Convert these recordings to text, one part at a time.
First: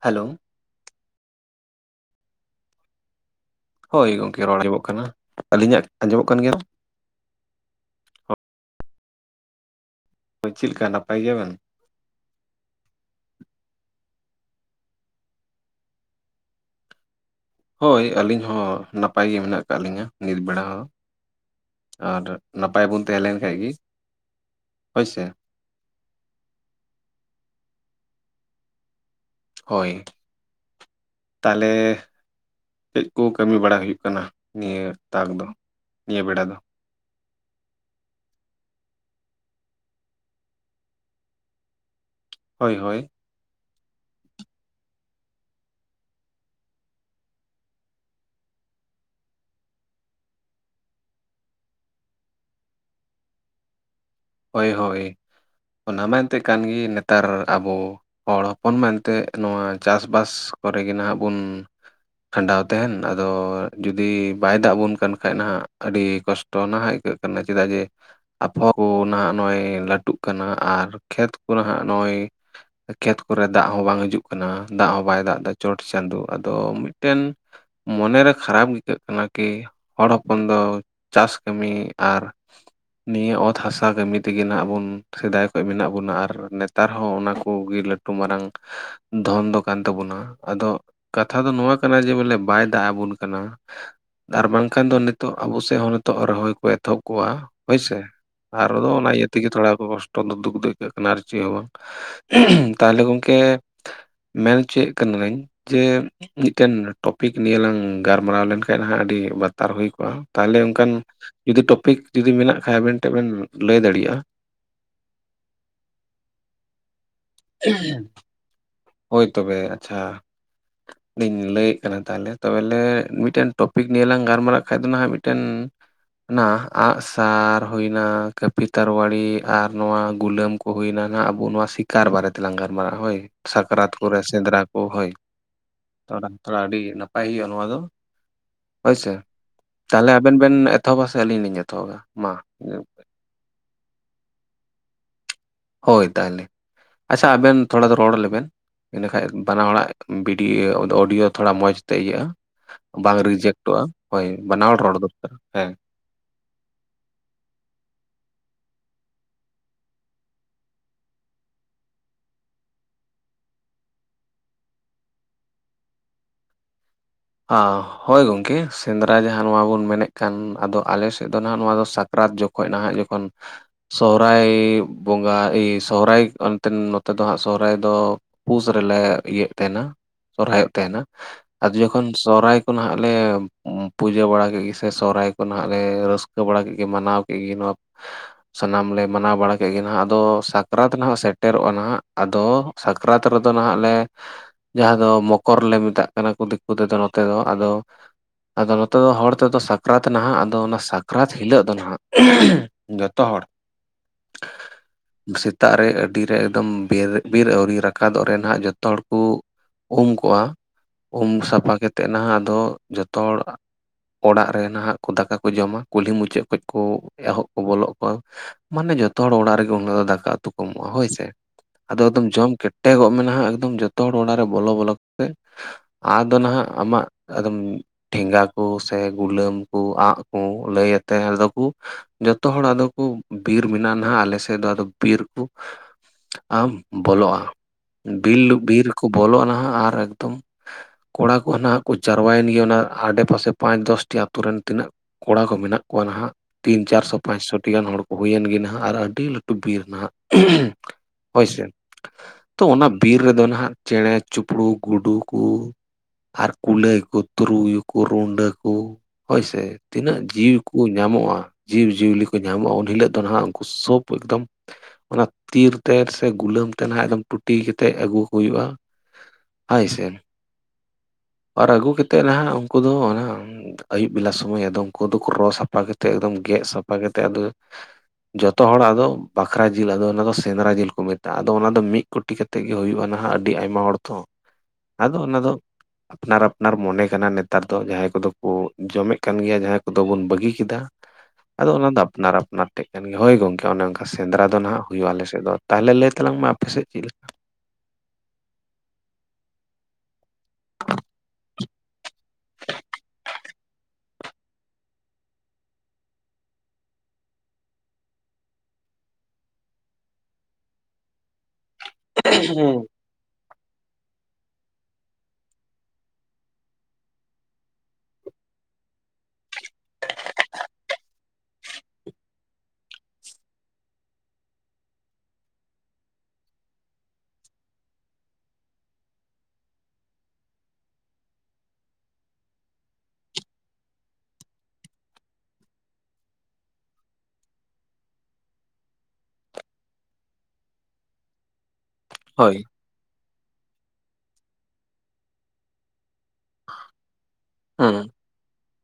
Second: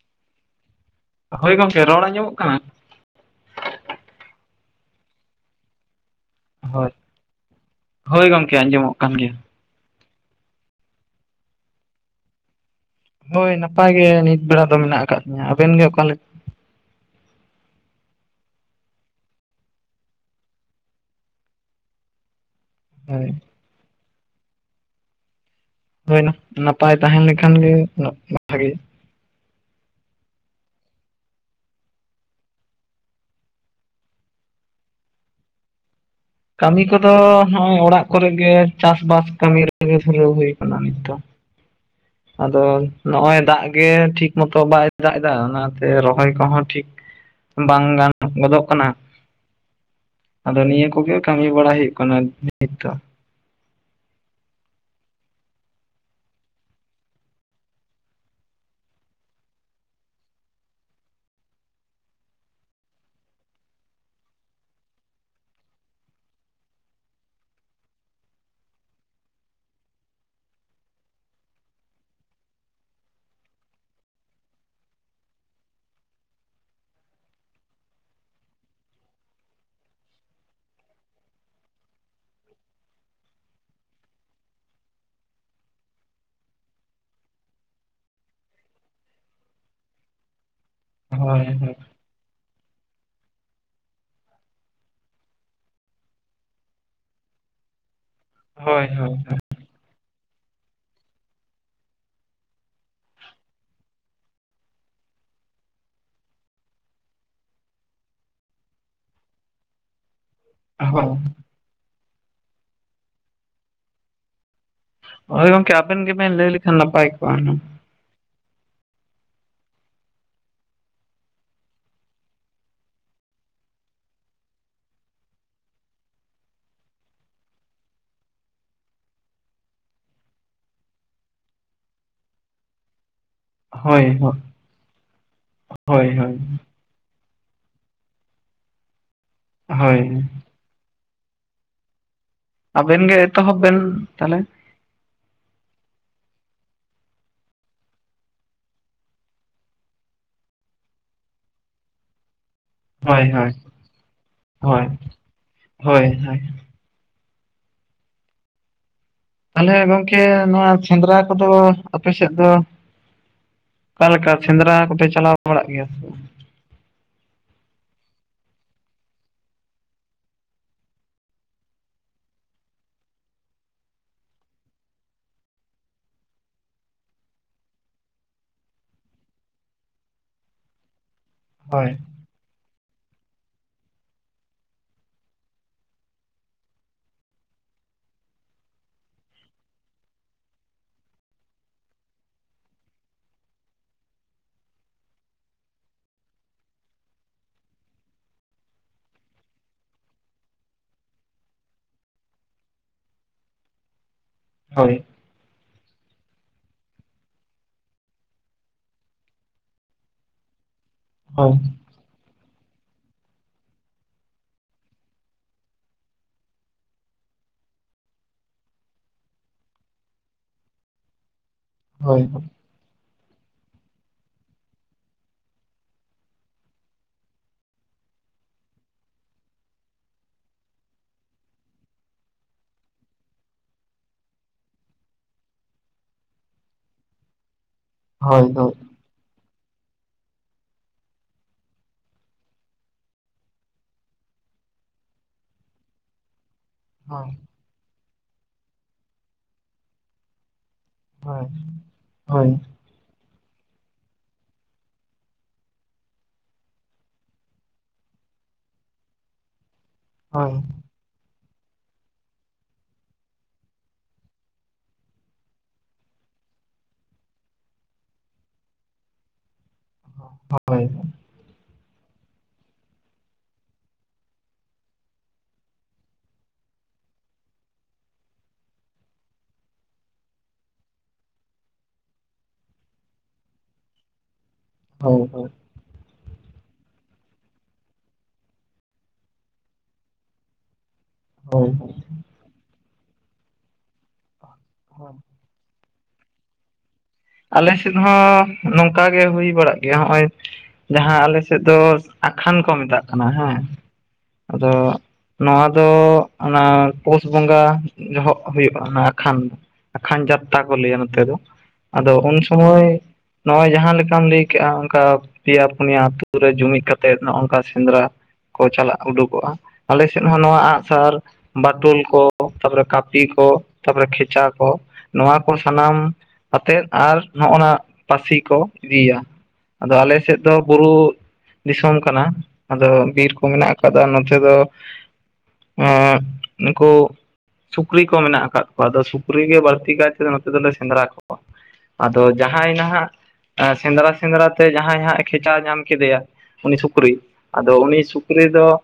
Hello ᱦᱳᱭ ᱜᱚᱢᱠᱮ ᱨᱚᱲ ᱟᱸᱡᱚᱢᱚᱜ ᱠᱟᱱᱟ᱾ ᱦᱳᱭ ᱜᱚᱢᱠᱮ ᱨᱚᱲ ᱟᱸᱡᱚᱢᱚᱜ ᱠᱟᱱᱟ ᱟᱹᱞᱤᱧᱟᱜ ᱟᱸᱡᱚᱢᱚᱜ ᱠᱟᱱ ᱜᱮᱭᱟ? ᱦᱳᱭ ᱦᱳᱭ ᱜᱚᱢᱠᱮ ᱟᱸᱡᱚᱢᱚᱜ ᱠᱟᱱ ᱜᱮᱭᱟ᱾ ᱦᱳᱭ ᱪᱮᱫ ᱞᱮᱠᱟ ᱱᱟᱯᱟᱭ ᱜᱮᱭᱟᱵᱮᱱ? ᱦᱳᱭ ᱱᱟᱯᱟᱭ ᱜᱮ ᱱᱤᱛ ᱵᱮᱲᱟ ᱫᱚ ᱢᱮᱱᱟᱜ ᱟᱠᱟᱫ ᱞᱤᱧᱟᱹ ᱟᱵᱮᱱ ᱜᱮ ᱚᱠᱟ ᱞᱮᱠᱟ? ᱦᱳᱭ ᱟᱹᱞᱤᱧ ᱦᱚᱸ ᱱᱟᱯᱟᱭ ᱜᱮ ᱢᱮᱱᱟᱜ ᱟᱠᱟᱫ ᱞᱤᱧᱟᱹ ᱱᱤᱛ ᱵᱮᱲᱟ ᱦᱚᱸ ᱟᱨ ᱱᱟᱯᱟᱭ ᱵᱚᱞᱛᱮ ᱦᱳᱭ ᱟᱞᱮ ᱱᱟᱠᱷᱟ ᱜᱮ ᱦᱳᱭ ᱥᱮ᱾ ᱦᱩᱭᱮᱱᱟ ᱱᱟᱯᱟᱭ ᱛᱟᱦᱮᱸ ᱞᱮᱠᱷᱟᱱ ᱜᱮ ᱵᱷᱟᱜᱤ᱾ ᱦᱳᱭ ᱛᱟᱦᱚᱞᱮ ᱪᱮᱡ ᱠᱚ ᱠᱟᱹᱢᱤ ᱵᱟᱲᱟ ᱦᱩᱭᱩᱜ ᱠᱟᱱᱟ ᱱᱤᱭᱟᱹ ᱛᱟᱠ ᱫᱚ ᱱᱤᱭᱟᱹ ᱵᱮᱲᱟ ᱫᱚ᱾ ᱠᱟᱹᱢᱤ ᱠᱚᱫᱚ ᱱᱚᱜᱼᱚᱭ ᱚᱲᱟᱜ ᱠᱚᱨᱮ ᱜᱮ ᱪᱟᱥ-ᱵᱟᱥ ᱠᱟᱹᱢᱤ ᱨᱮᱜᱮ ᱫᱷᱩᱨᱟᱹᱣ ᱦᱩᱭ ᱟᱠᱟᱱᱟ ᱱᱤᱛ ᱫᱚ ᱾ ᱟᱫᱚ ᱦᱳᱭ ᱦᱳᱭ ᱱᱚᱜᱼᱚᱭ ᱫᱟᱜ ᱜᱮ ᱴᱷᱤᱠ ᱢᱚᱛᱚ ᱵᱟᱭ ᱫᱟᱜ ᱮᱫᱟ ᱚᱱᱟ ᱛᱮ ᱨᱚᱦᱚᱭ ᱠᱚᱦᱚᱸ ᱴᱷᱤᱠ ᱵᱟᱝ ᱜᱟᱱ ᱜᱚᱫᱚᱜ ᱠᱟᱱᱟ᱾ ᱟᱫᱚ ᱱᱤᱭᱟᱹ ᱠᱚᱜᱮ ᱠᱟᱹᱢᱤ ᱵᱟᱲᱟ ᱦᱩᱭᱩᱜ ᱠᱟᱱᱟ ᱱᱤᱛ ᱫᱚ᱾ ᱦᱳᱭ ᱦᱳᱭ ᱚᱱᱟ ᱢᱟ ᱮᱱᱛᱮᱫ ᱠᱟᱱ ᱜᱮ ᱱᱮᱛᱟᱨ ᱟᱵᱚ ᱦᱚᱲ ᱦᱚᱯᱚᱱ ᱢᱮᱱᱛᱮ ᱱᱚᱣᱟ ᱪᱟᱥᱵᱟᱥ ᱠᱚᱨᱮᱜᱮ ᱱᱟᱦᱟᱜ ᱵᱚᱱ ᱠᱷᱟᱸᱰᱟᱣ ᱛᱟᱦᱮᱱ ᱟᱫᱚ ᱡᱩᱫᱤ ᱵᱟᱭ ᱫᱟᱜ ᱟᱵᱚᱱ ᱠᱟᱱ ᱠᱷᱟᱡ ᱱᱟᱦᱟᱜ ᱟᱹᱰᱤ ᱠᱚᱥᱴ ᱴᱚ ᱱᱟᱦᱟᱜ ᱟᱹᱭᱠᱟᱹᱜ ᱠᱟᱱᱟ ᱪᱮᱫᱟᱜ ᱡᱮ [unintelligible] ᱱᱟᱦᱟᱜ ᱱᱚᱜ-ᱚᱭ ᱞᱟᱹᱴᱩᱜ ᱠᱟᱱᱟ ᱟᱨ ᱠᱷᱮᱛ ᱠᱚᱨᱮ ᱦᱟᱸᱜ ᱱᱚᱜ-ᱚᱭ ᱠᱷᱮᱛ ᱠᱚᱨᱮ ᱫᱟᱜ ᱦᱚᱸ ᱵᱟᱝ ᱦᱤᱡᱩᱜ ᱠᱟᱱᱟ ᱫᱟᱜ ᱦᱚᱸ ᱵᱟᱭ ᱫᱟᱜ ᱫᱟ ᱪᱚᱴ ᱪᱟᱸᱫᱳ ᱟᱫᱚ ᱢᱤᱫᱴᱮᱱ ᱢᱚᱱᱮ ᱨᱮ ᱠᱷᱟᱨᱟᱯ ᱟᱹᱭᱠᱟᱹᱜ ᱠᱟᱱᱟ ᱠᱤ ᱦᱚᱲ ᱦᱚᱯᱚᱱ ᱫᱚ ᱪᱟᱥ ᱠᱟᱹᱢᱤ ᱟᱨ ᱱᱤᱭᱟᱹ ᱚᱛ ᱦᱟᱥᱟ ᱵᱟ ᱠᱟᱹᱢᱤ ᱛᱮᱜᱮ ᱱᱟᱦᱟᱜ ᱵᱚᱱ ᱥᱮᱫᱟᱭ ᱠᱷᱚᱡ ᱢᱮᱱᱟᱜ ᱵᱚᱱᱟ ᱟᱨ ᱱᱮᱛᱟᱨ ᱦᱚᱸ ᱚᱱᱟ ᱠᱚᱜᱮ ᱞᱟᱹᱴᱩ ᱢᱟᱨᱟᱝ ᱫᱷᱚᱱ ᱫᱚ ᱠᱟᱱ ᱛᱟᱵᱚᱱᱟ ᱟᱫᱚ ᱠᱟᱛᱷᱟ ᱦᱳᱭ ᱫᱚ ᱱᱚᱣᱟ ᱦᱳᱭ ᱠᱟᱱᱟ ᱡᱮ ᱵᱚᱞᱮ ᱵᱟᱭ ᱫᱟᱜ ᱟᱵᱚᱱ ᱠᱟᱱᱟ ᱟᱨ ᱵᱟᱝ ᱠᱷᱟᱱ ᱫᱚ ᱱᱤᱛᱚᱜ ᱟᱵᱚ ᱥᱮᱫ ᱦᱚᱸ ᱱᱤᱛᱚᱜ ᱨᱚᱦᱚᱭ ᱠᱚ ᱮᱛᱚᱦᱚᱵ ᱠᱚᱣᱚᱜ-ᱟ ᱦᱳᱭ ᱥᱮ ᱟᱨ ᱦᱳᱭ ᱫᱚ ᱦᱳᱭ ᱚᱱᱟ ᱤᱭᱟᱹ ᱛᱮᱜᱤ ᱛᱚᱲᱟ ᱠᱚ ᱠᱚᱥᱴ ᱛᱚ ᱫᱷᱩᱠ ᱫᱷᱩᱠ ᱫᱚ ᱟᱹᱭᱠᱟᱹᱜ ᱠᱟᱱᱟ ᱟᱨ ᱪᱮᱫ ᱦᱚᱸ ᱵᱟᱝ ᱛᱟᱦᱞᱮ ᱜᱚᱢᱠᱮ ᱢᱮᱱ ᱚᱪᱚᱭᱮᱫ ᱠᱟᱹᱱᱟᱹᱧ ᱡᱮ ᱢᱤᱫᱴᱮᱱ ᱴᱚᱯᱤᱠ ᱱᱤᱭᱟᱹ ᱞᱟᱝ ᱜᱟᱨᱢᱟᱨᱟᱣ ᱞᱮᱱᱠᱷᱟᱡ ᱱᱟᱦᱟᱜ ᱟᱹᱰᱤ ᱵᱟᱛᱟᱨ ᱦᱩᱭ ᱠᱚᱜ-ᱟ᱾ ᱛᱟᱦᱚᱞᱮ ᱚᱱᱠᱟᱱ ᱦᱳᱭ ᱡᱩᱫᱤ ᱴᱚᱯᱤᱠ ᱡᱩᱫᱤ ᱢᱮᱱᱟᱜ ᱠᱷᱟᱡ ᱟᱵᱮᱱ ᱴᱷᱮᱱ ᱵᱮᱱ ᱞᱟᱹᱭ ᱫᱟᱲᱮᱭᱟᱜ-ᱟ ᱦᱳᱭ ᱜᱚᱝᱠᱮ ᱟᱵᱮᱱ ᱜᱮᱵᱮᱱ ᱞᱟᱹᱭ ᱞᱮᱠᱷᱟᱱ ᱱᱟᱯᱟᱭ ᱠᱚᱜ-ᱟ ᱦᱟᱸᱜ ᱦᱩᱱᱟᱹᱝ [unintelligible] ᱦᱳᱭ ᱛᱚᱵᱮ ᱟᱪᱪᱷᱟ [unintelligible] ᱞᱤᱧ ᱞᱟᱹᱭᱮᱫ ᱠᱟᱱᱟ ᱛᱟᱦᱚᱞᱮ ᱛᱚᱵᱮ ᱞᱮ ᱢᱤᱫᱴᱮᱱ ᱴᱚᱯᱤᱠ ᱱᱤᱭᱮ ᱞᱟᱝ ᱜᱟᱨᱢᱟᱨᱟᱜ ᱠᱷᱟᱡ ᱫᱚ ᱱᱟᱦᱟᱜ ᱢᱤᱫᱴᱮᱱ ᱚᱱᱟ ᱟᱸᱜ ᱥᱟᱨ ᱦᱩᱭᱱᱟ ᱠᱟᱹᱯᱤ, ᱛᱟᱨᱣᱟᱲᱤ ᱟᱨ ᱱᱚᱣᱟ ᱜᱩᱞᱟᱹᱢ ᱠᱚ, ᱠᱚ ᱦᱩᱭᱱᱟ ᱱᱟᱦᱟᱜ ᱟᱵᱚ ᱱᱚᱣᱟ ᱥᱤᱠᱟᱨ ᱵᱟᱨᱮ ᱛᱮᱞᱟᱝ ᱜᱟᱨᱢᱟᱨᱟᱜ-ᱟ ᱦᱳᱭ, ᱥᱟᱠᱨᱟᱛ ᱦᱳᱭ ᱠᱚᱨᱮ ᱦᱳ ᱥᱮᱸᱫᱽᱨᱟ ᱠᱚ ᱦᱳᱭ, ᱛᱚ ᱦᱳᱭ ᱚᱱᱟ ᱦᱳᱭ ᱛᱷᱚᱲᱟ ᱟᱹᱰᱤ ᱵᱟᱭ ᱦᱩᱭᱩᱜ-ᱟ ᱱᱚᱣᱟ ᱫᱚ ᱦᱳᱭ ᱥᱮ ᱛᱟᱦᱚᱞᱮ ᱦᱳᱭ ᱟᱵᱮᱱ ᱵᱮᱱ ᱮᱛᱚᱦᱚᱵᱟ ᱥᱮ ᱟᱹᱞᱤᱧ ᱞᱤᱧ ᱮᱛᱚᱦᱚᱵᱟ ᱢᱟ, ᱟᱵᱮᱱ ᱜᱮ ᱮᱛᱚᱦᱚᱵ ᱵᱮᱱ ᱛᱟᱦᱞᱮ ᱦᱳᱭ ᱛᱟᱦᱚᱞᱮ ᱟᱪᱪᱷᱟ ᱟᱵᱮᱱ ᱛᱷᱚᱲᱟ ᱫᱚ ᱨᱚᱲ ᱞᱮᱵᱮᱱ ᱤᱱᱟᱹ ᱠᱷᱟᱡ ᱵᱟᱱᱟ ᱦᱚᱲᱟᱜ ᱵᱷᱤᱰᱤᱭᱳ ᱚᱫᱚ ᱚᱰᱤᱭᱳ ᱛᱷᱚᱲᱟ ᱢᱚᱡᱽ ᱛᱮ ᱤᱭᱟᱹᱜ-ᱟ ᱾ ᱵᱟᱝ ᱦᱳᱭ ᱦᱳᱭ ᱨᱤᱡᱮᱠᱴᱚᱜ-ᱟ ᱦᱳᱭ ᱵᱟᱱᱟ ᱦᱚᱲ ᱦᱳᱭ ᱨᱚᱲ ᱫᱚᱨᱠᱟᱨ ᱦᱮᱸ ᱾ ᱦᱳᱭ ᱦᱳᱭ ᱾ ᱛᱟᱦᱚᱞᱮ ᱜᱚᱝᱠᱮ ᱱᱚᱣᱟ ᱥᱮᱸᱫᱽᱨᱟ ᱠᱚᱫᱚ ᱟᱯᱮ ᱥᱮᱫ ᱫᱚ ᱚᱠᱟ ᱞᱮᱠᱟ ᱥᱮᱸᱫᱽᱨᱟ ᱠᱚᱯᱮ ᱪᱟᱞᱟᱣ ᱵᱟᱲᱟᱜ ᱜᱮᱭᱟ ᱥᱮ ᱵᱟᱝ? ᱦᱳᱭ ᱜᱚᱝᱠᱮ ᱥᱮᱸᱫᱽᱨᱟ ᱡᱟᱦᱟᱸ ᱱᱚᱣᱟ ᱵᱚᱱ ᱢᱮᱱᱮᱫ ᱠᱟᱱ ᱟᱫᱚ ᱟᱞᱮ ᱥᱮᱫ ᱫᱚ ᱱᱟᱦᱟᱜ ᱱᱚᱣᱟ ᱫᱚ ᱥᱟᱠᱨᱟᱛ ᱡᱚᱠ ᱠᱷᱚᱡ ᱱᱟᱦᱟᱜ ᱡᱚᱠᱷᱚᱱ ᱥᱚᱦᱨᱟᱭ ᱵᱚᱸᱜᱟ ᱮ ᱥᱚᱦᱨᱟᱭ ᱮᱱᱛᱮᱱ ᱱᱚᱛᱮ ᱫᱚ ᱱᱟᱦᱟᱜ ᱥᱚᱦᱨᱟᱭ ᱫᱚ ᱯᱩᱥ ᱨᱮᱞᱮ ᱤᱭᱟᱹᱜ ᱛᱟᱦᱮᱱᱟ ᱥᱚᱨᱦᱟᱭᱚᱜ ᱛᱟᱦᱮᱱᱟ ᱟᱫᱚ ᱦᱳᱭ ᱡᱚᱠᱷ ᱥᱚᱦᱨᱟᱭ ᱠᱚ ᱱᱟᱦᱟᱜ ᱞᱮ ᱯᱩᱡᱟᱹ ᱵᱟᱲᱟ ᱠᱮᱫ ᱜᱮ ᱥᱮ ᱥᱚᱦᱨᱟᱭ ᱠᱚ ᱱᱟᱦᱟᱜ ᱞᱮ ᱨᱟᱹᱥᱠᱟᱹ ᱵᱟᱲᱟ ᱠᱮᱫ ᱜᱮ ᱢᱟᱱᱟᱣ ᱠᱮᱫ ᱜᱮ ᱱᱚᱣᱟ ᱥᱟᱱᱟᱢ ᱞᱮ ᱢᱟᱱᱟᱣ ᱵᱟᱲᱟ ᱠᱮᱫ ᱜᱮ ᱱᱟᱦᱟᱜ, ᱟᱫᱚ ᱥᱟᱠᱨᱟᱛ ᱱᱟᱦᱟᱜ ᱥᱮᱴᱮᱨᱚᱜ-ᱟ ᱱᱟᱦᱟᱜ ᱟᱫᱚ ᱥᱟᱠᱨᱟᱛ ᱨᱮᱫᱚ ᱱᱟᱦᱟᱜ ᱞᱮ ᱡᱟᱦᱟᱸ ᱫᱚ ᱢᱚᱠᱚᱨ ᱞᱮ ᱢᱮᱛᱟᱜ ᱠᱟᱱᱟ ᱠᱚ ᱫᱤᱠ ᱠᱩ ᱛᱮᱫᱚ ᱱᱚᱛᱮ ᱫᱚ ᱾ ᱟᱫᱚ ᱟᱫᱚ ᱱᱚᱛᱮ ᱫᱚ ᱦᱚᱲ ᱛᱮᱫᱚ ᱥᱟᱠᱨᱟᱛ ᱱᱟᱦᱟᱜ ᱟᱫᱚ ᱚᱱᱟ ᱥᱟᱠᱨᱟᱛ ᱦᱤᱞᱟᱹᱜ ᱫᱚ ᱱᱟᱦᱟᱜ ᱾ ᱡᱚᱛᱚ ᱦᱚᱲ ᱦᱳᱭ ᱾ ᱥᱮᱛᱟᱜ ᱨᱮ ᱟᱹᱰᱤ ᱨᱮ ᱮᱠᱫᱚᱢ ᱵᱮᱨ ᱵᱤᱨ ᱟᱹᱣᱨᱤ ᱨᱟᱠᱟᱫᱚᱜ ᱨᱮ ᱱᱟᱦᱟᱜ ᱡᱚᱛᱚ ᱦᱚᱲ ᱠᱩ ᱩᱢ ᱠᱚᱜ-ᱟ, ᱩᱢ ᱦᱳᱭ ᱥᱟᱯᱷᱟ ᱠᱟᱛᱮᱫ ᱱᱟᱦᱟᱜ ᱟᱫᱚ ᱡᱷᱚᱛᱚ ᱦᱚᱲ ᱚᱲᱟᱜ ᱨᱮ ᱱᱟᱦᱟᱜ ᱠᱚ ᱫᱟᱠᱟ ᱠᱚ ᱡᱚᱢᱟ ᱠᱩᱞᱦᱤ ᱢᱩᱪᱟᱹᱫ ᱠᱷᱚᱡ ᱠᱚ ᱮᱦᱚᱵ ᱠᱚ ᱵᱚᱞᱚᱜ ᱠᱚ ᱢᱟᱱᱮ ᱡᱷᱚᱛᱚ ᱦᱚᱲ ᱚᱲᱟᱜ ᱨᱮᱜᱮ ᱩᱱ ᱦᱤᱞᱳᱜ ᱫᱚ ᱫᱟᱠᱟ ᱩᱛᱩ ᱠᱚ ᱮᱢᱚᱜ-ᱟ ᱦᱳᱭ ᱥᱮ ᱾ ᱟᱫᱚ ᱦᱳᱭ ᱮᱠᱫᱚᱢ ᱦᱳᱭ ᱡᱚᱢ ᱠᱮᱴᱮᱜᱚᱜ ᱱᱟᱦᱟᱜ ᱮᱠᱫᱚᱢ ᱡᱚᱛᱚ ᱦᱚᱲ ᱚᱲᱟᱜ ᱨᱮ ᱵᱚᱞᱚ ᱵᱚᱞᱚ ᱠᱟᱛᱮᱫ ᱟᱛ ᱫᱚ ᱱᱟᱦᱟᱜ ᱟᱢᱟᱜ ᱟᱫᱚᱢ ᱴᱷᱮᱸᱜᱟ ᱠᱚ ᱥᱮ ᱜᱩᱞᱟᱹᱢ ᱠᱚ ᱟᱸᱜ ᱠᱚᱸ ᱞᱟᱹᱭ ᱟᱛᱮᱫ ᱟᱫᱚ ᱠᱩ ᱡᱚᱛᱚ ᱦᱚᱲ ᱟᱫᱚ ᱠᱚ ᱵᱤᱨ ᱢᱮᱱᱟᱜᱼᱟ ᱟᱞᱮ ᱥᱮᱫ ᱫᱚ ᱟᱫᱚ ᱵᱤᱨ ᱠᱚ ᱟᱢ ᱵᱚᱞᱚᱜᱼᱟ ᱵᱤᱞ ᱦᱳᱭ ᱦᱳᱭ ᱵᱤᱨ ᱠᱚ ᱵᱚᱞᱚᱜᱼᱟ ᱱᱟᱦᱟᱜ ᱟᱨ ᱮᱠᱫᱚᱢ ᱠᱚᱲᱟ ᱠᱚ ᱱᱟᱦᱟᱜ ᱠᱚ ᱪᱟᱨᱣᱟᱱᱤᱭᱟᱹ ᱱᱟᱜ ᱟᱰᱮ ᱯᱟᱥᱮ ᱯᱟᱸᱪ ᱫᱚᱥᱴᱤ ᱟᱛᱳ ᱨᱮᱱ ᱛᱤᱱᱟᱹᱜ ᱠᱚᱲᱟ ᱠᱚ ᱢᱮᱱᱟᱜ ᱠᱚᱣᱟ ᱱᱟᱦᱟᱜ ᱾ ᱛᱤᱱ ᱪᱟᱨᱥᱚ ᱦᱳᱭ ᱯᱟᱸᱪᱥᱚᱴᱤ ᱜᱟᱱ ᱦᱚᱲ ᱠᱚ ᱦᱩᱭᱮᱱ ᱜᱮ ᱱᱟᱦᱟᱜ ᱟᱨ ᱟᱹᱰᱤ ᱞᱟᱹᱴᱩ ᱵᱤᱨ ᱱᱟᱦᱟᱜ [unintelligible] ᱦᱳᱭ ᱥᱮ, ᱦᱳᱭ ᱛᱳ ᱚᱱᱟ ᱵᱤᱨ ᱨᱮᱫᱚ ᱱᱟᱦᱟᱜ ᱪᱮᱬᱮ, ᱪᱩᱯᱲᱩ, ᱜᱩᱰᱩ ᱠᱩ ᱟᱨ ᱠᱩᱞᱟᱹᱭ ᱠᱚ ᱛᱩᱨᱩᱭᱩ ᱠᱚ ᱨᱩᱰᱟᱹ ᱠᱚ ᱦᱳᱭᱥᱮ ᱛᱤᱱᱟᱹᱜ ᱡᱤᱣᱤ ᱠᱚ ᱠᱚ ᱧᱟᱢᱚᱜᱼᱟ ᱡᱤᱵᱽᱼᱡᱤᱭᱟᱹᱞᱤ ᱠᱚ ᱧᱟᱢᱚᱜᱼᱟ ᱩᱱ ᱦᱤᱞᱳᱜ ᱫᱚ ᱱᱟᱦᱟᱜ ᱩᱱᱠᱩ ᱥᱳᱵ ᱮᱠᱫᱚᱢ ᱚᱱᱟ ᱛᱤᱨ ᱛᱮ ᱥᱮ ᱜᱩᱞᱟᱹᱢ ᱛᱮ ᱱᱟᱜ ᱮᱠᱫᱚᱢ ᱴᱩᱴᱤ ᱠᱟᱛᱮᱫ ᱟᱹᱜᱩ ᱠᱚ ᱦᱩᱭᱩᱜᱼᱟ ᱾ ᱦᱟᱹᱭ ᱥᱮᱱ ᱾ ᱦᱳᱭ ᱟᱨ ᱟᱹᱜᱩ ᱠᱟᱛᱮᱫ ᱱᱟᱦᱟᱜ ᱩᱱᱠᱩ ᱫᱚ ᱚᱱᱟ ᱟᱹᱭᱩᱵ ᱵᱮᱞᱟ ᱥᱚᱢᱚᱭ ᱟᱫᱚᱢ ᱩᱱᱠᱩ ᱫᱚᱠᱚ ᱨᱚ ᱥᱟᱯᱷᱟ ᱠᱟᱛᱮᱫ ᱮᱠᱫᱚᱢ ᱜᱮᱫ ᱥᱟᱯᱷᱟ ᱠᱟᱛᱮᱫ ᱟᱫᱚ ᱡᱚᱛᱚ ᱦᱚᱲ ᱟᱫᱚ ᱵᱟᱠᱷᱨᱟ ᱡᱤᱞ ᱟᱫᱚ ᱚᱱᱟᱫᱚ ᱥᱮᱸᱫᱽᱨᱟ ᱡᱤᱞ ᱠᱚ ᱢᱮᱛᱟᱜᱼᱟ ᱟᱫᱚ ᱚᱱᱟᱫᱚ ᱢᱤᱫ ᱠᱩᱴᱤ ᱠᱟᱛᱮᱫ ᱜᱮ ᱦᱩᱭᱩᱜᱼᱟ ᱱᱟᱦᱟᱜ ᱟᱹᱰᱤ ᱟᱭᱢᱟ ᱦᱚᱲ ᱛᱚ ᱾ [unintelligible] ᱟᱫᱚ ᱚᱱᱟ ᱫᱚ ᱟᱯᱱᱟᱨ ᱟᱯᱱᱟᱨ ᱢᱚᱱᱮ ᱠᱟᱱᱟ ᱱᱮᱛᱟᱨ ᱫᱚ ᱡᱟᱦᱟᱸᱭ ᱠᱚᱫᱚ ᱠᱚ ᱡᱚᱢᱮᱫ ᱠᱟᱱ ᱜᱮᱭᱟ ᱡᱟᱦᱟᱸᱭ ᱠᱚᱫᱚ ᱵᱚᱱ ᱵᱟᱹᱜᱤ ᱠᱮᱫᱟ ᱾ ᱦᱳᱭ ᱟᱫᱚ ᱚᱱᱟ ᱦᱳᱭ ᱫᱚ ᱟᱯᱱᱟᱨ ᱟᱯᱱᱟᱨ ᱴᱷᱮᱜ ᱠᱟᱱ ᱜᱮ, ᱦᱳᱭ ᱜᱚᱝᱠᱮ ᱚᱱᱮ ᱚᱱᱠ ᱥᱮᱸᱫᱽᱨᱟ ᱫᱚ ᱱᱟᱦᱟᱜ ᱦᱩᱭᱩᱜᱼᱟ ᱟᱞᱮ ᱥᱮᱫ ᱫᱚ, ᱛᱟᱦᱚᱞᱮ ᱞᱟᱹᱭ ᱛᱟᱞᱟᱝ ᱢᱮ ᱟᱯᱮ ᱥᱮᱫ ᱪᱮᱫ ᱞᱮᱠᱟ? ᱟᱞᱮ ᱥᱮᱫ ᱦᱚᱸ ᱱᱚᱝᱠᱟ ᱜᱮ ᱦᱩᱭ ᱵᱟᱲᱟᱜ ᱜᱮᱭᱟ ᱦᱚᱜᱼᱚᱭ ᱡᱟᱦᱟᱸ ᱟᱞᱮ ᱥᱮᱫ ᱫᱚ ᱟᱠᱷᱟᱱ ᱠᱚ ᱢᱮᱛᱟᱜ ᱠᱟᱱᱟ ᱦᱮᱸ, ᱟᱫᱚ ᱱᱚᱣᱟ ᱫᱚ ᱚᱱᱟ ᱯᱳᱥ ᱵᱚᱸᱜᱟ ᱡᱚᱦᱚᱜ ᱦᱩᱭᱩᱜᱼᱟ ᱚᱱᱮ ᱟᱠᱷᱟᱱ ᱾ ᱟᱠᱷᱟᱱ ᱡᱟᱛᱛᱟ ᱠᱚ ᱞᱟᱹᱭ ᱟ ᱱᱚᱛᱮ ᱫᱚ ᱟᱫᱚ ᱩᱱ ᱦᱮᱸ ᱥᱚᱢᱚᱭ ᱱᱚᱜᱼᱚᱭ ᱡᱟᱦᱟᱸ ᱞᱮᱠᱟᱢ ᱞᱟᱹᱭ ᱠᱮᱫᱼᱟ ᱚᱱᱠᱟ ᱯᱮᱭᱟ ᱯᱩᱱᱭᱟ ᱟᱛᱩ ᱨᱮ ᱡᱩᱢᱤᱫ ᱠᱟᱛᱮᱫ ᱱᱚᱜᱝᱠᱟ ᱥᱮᱸᱫᱽᱨᱟ ᱾ ᱠᱚ ᱪᱟᱞᱟᱜ ᱩᱰᱩᱠᱚᱜᱼᱟ ᱟᱞᱮ ᱥᱮᱫ ᱦᱚᱸ ᱱᱚᱣᱟ ᱟᱸᱜᱼᱥᱟᱨ ᱵᱟᱴᱳᱞ ᱠᱚ ᱛᱟᱨᱯᱚᱨᱮ ᱠᱟᱹᱯᱤ ᱠᱚ ᱛᱟᱨᱯᱚᱨᱮ ᱠᱷᱮᱪᱟ ᱠᱚ ᱱᱚᱣᱟ ᱠᱚ ᱥᱟᱱᱟᱢ ᱟᱛᱮᱫ ᱟᱨ ᱱᱚᱜᱼᱚ ᱱᱟ ᱯᱟᱹᱥᱤ ᱠᱚ ᱤᱫᱤᱭᱟ ᱟᱫᱚ ᱟᱞᱮ ᱥᱮᱫ ᱫᱚ ᱵᱩᱨᱩ ᱫᱤᱥᱚᱢ ᱠᱟᱱᱟ ᱟᱫᱚ ᱵᱤᱨ ᱠᱚ ᱢᱮᱱᱟᱜ ᱟᱠᱟᱫᱟ ᱱᱚᱛᱮ ᱫᱚ ᱱᱩᱠᱩ ᱥᱩᱠᱨᱤ ᱠᱚ ᱢᱮᱱᱟᱜ ᱟᱠᱟᱫ ᱠᱚᱣᱟ ᱟᱫᱚ ᱥᱩᱠᱨᱤ ᱜᱮ ᱵᱟᱹᱲᱛᱤ ᱠᱟᱭᱛᱮ ᱱᱚᱛᱮ ᱫᱚᱞᱮ ᱥᱮᱸᱫᱽᱨᱟ ᱠᱚᱣᱟ ᱟᱫᱚ ᱦᱳᱭ ᱡᱟᱦᱟᱸᱭ ᱱᱟᱦᱟᱸᱜ ᱥᱮᱸᱫᱽᱨᱟ ᱥᱮᱸᱫᱽᱨᱟ ᱛᱮ ᱡᱟᱦᱟᱸᱭ ᱦᱟᱸᱜ ᱮ ᱠᱷᱮᱪᱟ ᱧᱟᱢ ᱠᱮᱫᱮᱭᱟ ᱩᱱᱤ ᱥᱩᱠᱨᱤ ᱟᱫᱚ ᱦᱩᱸ ᱩᱱᱤ ᱥᱩᱠᱨᱤ ᱫᱚ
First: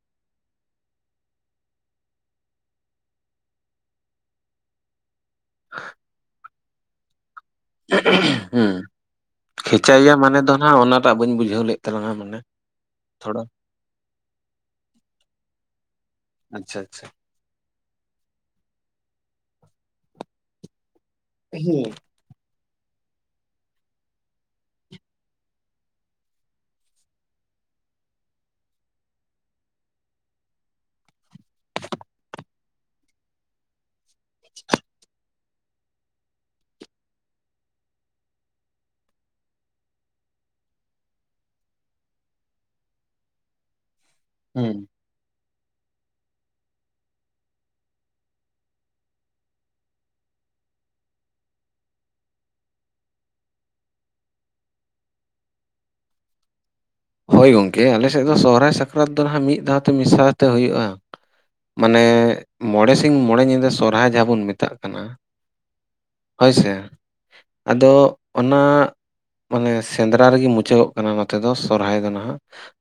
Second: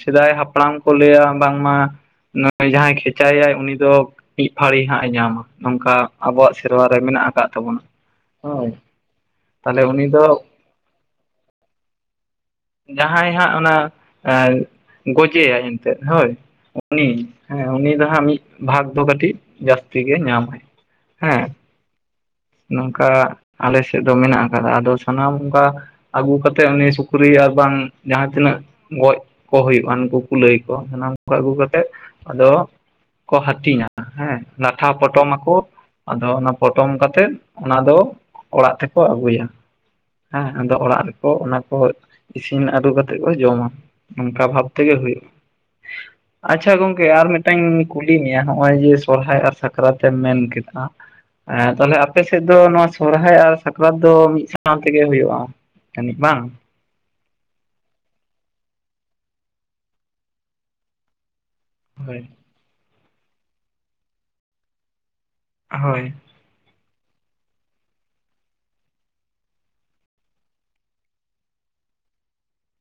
ᱥᱮᱫᱟᱭ ᱦᱟᱯᱲᱟᱢ ᱠᱚ ᱞᱟᱹᱭ ᱟ ᱵᱟᱝᱢᱟ ᱱᱚᱜᱼᱚᱭ ᱡᱟᱦᱟᱸᱭ ᱠᱷᱮᱪᱟᱭᱟᱭ ᱩᱱᱤ ᱫᱚ ᱢᱤᱫ ᱯᱷᱟᱹᱲᱤ ᱦᱟᱸᱜ ᱮ ᱧᱟᱢᱟ ᱱᱚᱝᱠᱟ ᱟᱵᱚᱣᱟᱜ ᱥᱮᱨᱣᱟ ᱨᱮ ᱢᱮᱱᱟᱜ ᱟᱠᱟᱫ ᱛᱟᱵᱚᱱᱟ ᱦᱳᱭ ᱦᱩᱸ ᱛᱟᱦᱞᱮ ᱩᱱᱤ ᱠᱷᱮᱪᱟᱭᱮᱭᱟ ᱢᱟᱱᱮ ᱫᱚ ᱱᱟᱜ ᱚᱱᱟᱴᱟᱜ ᱵᱟᱹᱧ ᱵᱩᱡᱷᱟᱹᱣ ᱞᱮᱫ ᱛᱟᱞᱟᱝᱟ ᱢᱟᱱᱮ ᱡᱟᱦᱟᱸᱭ ᱛᱷᱚᱲᱟ ᱦᱟᱸᱜ ᱚᱱᱟ ᱜᱚᱡᱮᱟᱭ ᱮᱱᱛᱮᱫ ᱦᱳᱭ ᱟᱪᱪᱷᱟ ᱩᱱᱤ ᱟᱪᱪᱷᱟ ᱦᱮᱸ ᱩᱱᱤ ᱫᱚ ᱦᱟᱸᱜ ᱢᱤᱫ ᱵᱷᱟᱜᱽ ᱫᱚ ᱠᱟᱹᱴᱤᱡ ᱡᱟᱹᱥᱛᱤ ᱜᱮ ᱧᱟᱢᱟᱭ ᱦᱮᱸ ᱱᱚᱝᱠᱟ ᱟᱞᱮ ᱥᱮᱫ ᱫᱚ ᱢᱮᱱᱟᱜ ᱟᱠᱟᱫᱟ ᱟᱫᱚ ᱥᱟᱱᱟᱢ ᱚᱱᱠᱟ ᱟᱹᱜᱩ ᱠᱟᱛᱮᱫ ᱩᱱᱤ ᱥᱩᱠᱨᱤ ᱟᱨ ᱵᱟᱝ ᱡᱟᱦᱟᱸ ᱛᱤᱱᱟᱹᱜ ᱜᱚᱡ ᱠᱚ ᱦᱩᱭᱩᱜᱼᱟ ᱩᱱᱩᱠᱩ ᱠᱩᱞᱟᱹᱭ ᱠᱚ ᱥᱟᱱᱟᱢ ᱠᱚ ᱟᱹᱜᱩ ᱠᱟᱛᱮᱜ ᱟᱫᱚ ᱠᱚ ᱦᱟᱹᱴᱤᱧᱟ ᱦᱮᱸ ᱞᱟᱴᱷᱟ ᱯᱚᱴᱚᱢ ᱟᱠᱚ ᱟᱫᱚ ᱚᱱᱟ ᱯᱚᱴᱚᱢ ᱠᱟᱛᱮᱜ ᱚᱱᱟ ᱫᱚ ᱚᱲᱟᱜ ᱛᱮᱠᱚ ᱟᱹᱜᱩᱭᱟ ᱦᱮᱸ ᱟᱫᱚ ᱚᱲᱟᱜ ᱨᱮᱠᱚ ᱚᱱᱟ ᱠᱚ ᱤᱥᱤᱱ ᱟᱹᱫᱩ ᱠᱟᱛᱮᱫ ᱠᱚ ᱡᱚᱢᱟ ᱚᱱᱠᱟ ᱵᱷᱟᱵᱽ ᱦᱩᱸ ᱛᱮᱜᱮ ᱦᱩᱭᱩᱜᱼᱟ ᱟᱪᱪᱷᱟ ᱜᱚᱝᱠᱮ ᱟᱨ ᱢᱤᱫᱴᱟᱝ ᱠᱩᱞᱤ ᱢᱮᱭᱟ ᱱᱚᱜᱼᱚᱭ ᱡᱮ ᱥᱚᱨᱦᱟᱭ ᱟᱨ ᱥᱟᱠᱨᱟᱛ ᱮᱢ ᱢᱮᱱ ᱠᱮᱫᱟ ᱦᱮᱸ ᱛᱟᱞᱦᱮ ᱟᱯᱮ ᱥᱮᱫ ᱫᱚ ᱱᱚᱣᱟ ᱥᱚᱨᱦᱟᱭ ᱟᱨ ᱥᱟᱠᱨᱟᱛ ᱫᱚ ᱢᱤᱫ ᱥᱟᱶ ᱛᱮᱜᱮ ᱦᱩᱭᱩᱜᱼᱟ ᱛᱟᱹᱱᱤᱡ ᱵᱟᱝ ᱦᱳᱭ ᱜᱚᱝᱠᱮ ᱟᱞᱮ ᱥᱮᱫ ᱫᱚ ᱥᱚᱦᱨᱟᱭ ᱥᱟᱠᱨᱟᱛ ᱫᱚ ᱱᱟᱦᱟᱸᱜ ᱢᱤᱫ ᱫᱷᱟᱣ ᱛᱮ ᱢᱮᱥᱟ ᱛᱮ ᱦᱩᱭᱩᱜᱼᱟ ᱢᱟᱱᱮ ᱦᱳᱭ ᱢᱚᱬᱮ ᱥᱤᱧ ᱢᱚᱬᱮ ᱧᱤᱫᱟᱹ ᱥᱚᱨᱦᱟᱭ ᱡᱟᱦᱟᱸ ᱵᱚᱱ ᱢᱮᱛᱟᱜ ᱠᱟᱱᱟ ᱦᱳᱭ ᱦᱳᱭ ᱥᱮ ᱟᱫᱚ ᱚᱱᱟ ᱢᱟᱱᱮ ᱥᱮᱸᱫᱽᱨᱟ ᱨᱮᱜᱮ ᱢᱩᱪᱟᱹᱫᱚᱜ ᱠᱟᱱᱟ ᱱᱚᱛᱮ ᱫᱚ ᱥᱚᱨᱦᱟᱭ ᱫᱚ ᱱᱟᱦᱟᱸᱜ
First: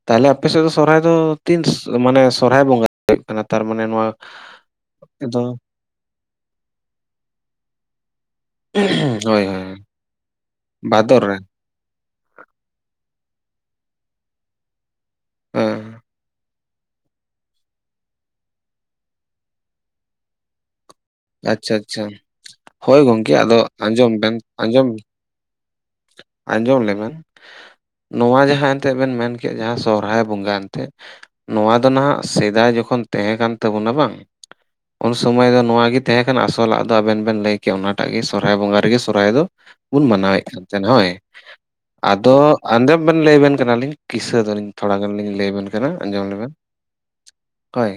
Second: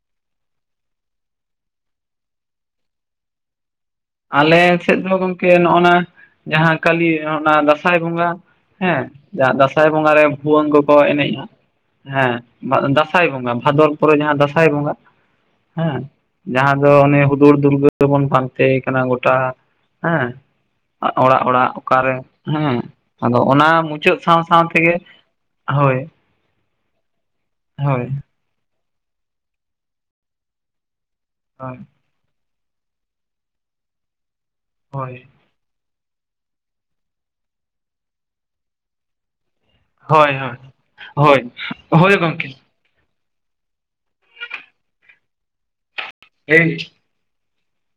ᱛᱟᱞᱦᱮ ᱟᱯᱮ ᱥᱮᱫ ᱫᱚ ᱥᱚᱨᱦᱟᱭ ᱫᱚ ᱛᱤᱱ ᱢᱟᱱᱮ ᱥᱚᱨᱦᱟᱭ ᱵᱚᱸᱜᱟ ᱦᱩᱭᱩᱜ ᱠᱟᱱᱟ ᱛᱟᱨᱢᱟᱱᱮ ᱱᱚᱣᱟ ᱟᱞᱮ ᱥᱮᱫ ᱫᱚ ᱜᱚᱢᱠᱮ ᱱᱚᱜᱼᱚᱭ ᱱᱟ ᱡᱟᱦᱟᱸ ᱠᱟᱞᱤ ᱚᱱᱟ ᱫᱟᱸᱥᱟᱭ ᱵᱚᱸᱜᱟ ᱦᱮᱸ ᱦᱳᱭ ᱡᱟᱦᱟᱸ ᱦᱳᱭ ᱫᱟᱸᱥᱟᱭ ᱵᱚᱸᱜᱟ ᱨᱮ ᱵᱷᱩᱣᱟᱹᱝ ᱠᱚᱠᱚ ᱵᱷᱟᱫᱚᱨ ᱨᱮ ᱮᱱᱮᱡᱼᱟ ᱦᱮᱸ ᱫᱟᱸᱥᱟᱭ ᱵᱚᱸᱜᱟ ᱵᱷᱟᱫᱚᱨ ᱯᱚᱨᱮ ᱡᱟᱦᱟᱸ ᱫᱟᱸᱥᱟᱭ ᱵᱚᱸᱜᱟ ᱦᱮᱸ ᱡᱟᱦᱟᱸ ᱫᱚ ᱚᱱᱮ ᱦᱩᱫᱩᱲ ᱫᱩᱨᱜᱟᱹ ᱵᱚᱱ ᱯᱟᱱᱛᱮ ᱭᱮ ᱠᱟᱱᱟ ᱜᱚᱴᱟ ᱦᱮᱸ ᱚᱲᱟᱜ ᱚᱲᱟᱜ ᱟᱪᱪᱷᱟ ᱟᱪᱪᱷᱟ ᱚᱠᱟᱨᱮ ᱦᱮᱸ ᱦᱳᱭ ᱜᱚᱢᱠᱮ ᱟᱫᱚ ᱚᱱᱟ ᱟᱸᱡᱚᱢ ᱢᱩᱪᱟᱹᱫ ᱵᱮᱱ ᱥᱟᱶ ᱥᱟᱶ ᱟᱸᱡᱚᱢ ᱛᱮᱜᱮ ᱦᱳᱭ ᱟᱸᱡᱚᱢ ᱞᱮ ᱵᱮᱱ ᱦᱳᱭ ᱱᱚᱣᱟ ᱡᱟᱦᱟᱸ ᱛᱮᱜ ᱵᱮᱱ ᱢᱮᱱ ᱠᱮᱫ ᱡᱟᱦᱟᱸ ᱥᱚᱦᱨᱟᱭ ᱵᱚᱸᱜᱟ ᱮᱱᱛᱮ ᱱᱚᱣᱟ ᱦᱳᱭ ᱫᱚ ᱱᱟᱦᱟᱸᱜ ᱥᱮᱫᱟᱭ ᱡᱚᱠᱷᱚᱱ ᱛᱟᱦᱮᱸ ᱠᱟᱱ ᱛᱟᱵᱚᱱᱟ ᱵᱟᱝ ᱩᱱ ᱦᱳᱭ ᱥᱚᱢᱟᱹᱭ ᱫᱚ ᱱᱚᱣᱟ ᱜᱮ ᱛᱟᱦᱮᱸ ᱠᱟᱱᱟ ᱟᱥᱚᱞᱟᱜ ᱫᱚ ᱟᱵᱮᱱ ᱵᱮᱱ ᱞᱟᱹᱭ ᱠᱮᱭᱟ ᱚᱱᱟᱴᱟᱜ ᱜᱮ ᱥᱚᱨᱦᱟᱭ ᱵᱚᱸᱜᱟ ᱨᱮᱜᱮ ᱥᱚᱨᱦᱟᱭ ᱫᱚ ᱵᱚᱱ ᱦᱳᱭ ᱢᱟᱱᱟᱣᱮᱫ ᱦᱳᱭ ᱠᱟᱱ ᱛᱟᱦᱮᱱ ᱦᱳᱭ ᱦᱳᱭ ᱟᱫᱚ ᱜᱚᱢᱠᱮ ᱟᱸᱡᱚᱢ ᱵᱮᱱ ᱞᱟᱹᱭ ᱟᱵᱮᱱ ᱠᱟᱱᱟᱞᱤᱧ ᱠᱤᱥᱟᱹ ᱫᱚᱞᱤᱧ ᱛᱷᱚᱲᱟ ᱜᱟᱱ ᱞᱤᱧ ᱞᱟᱹᱭ ᱟᱵᱮᱱ ᱠᱟᱱᱟ ᱟᱸᱡᱚᱢ ᱞᱮᱵᱮᱱ ᱮᱭ ᱦᱳᱭ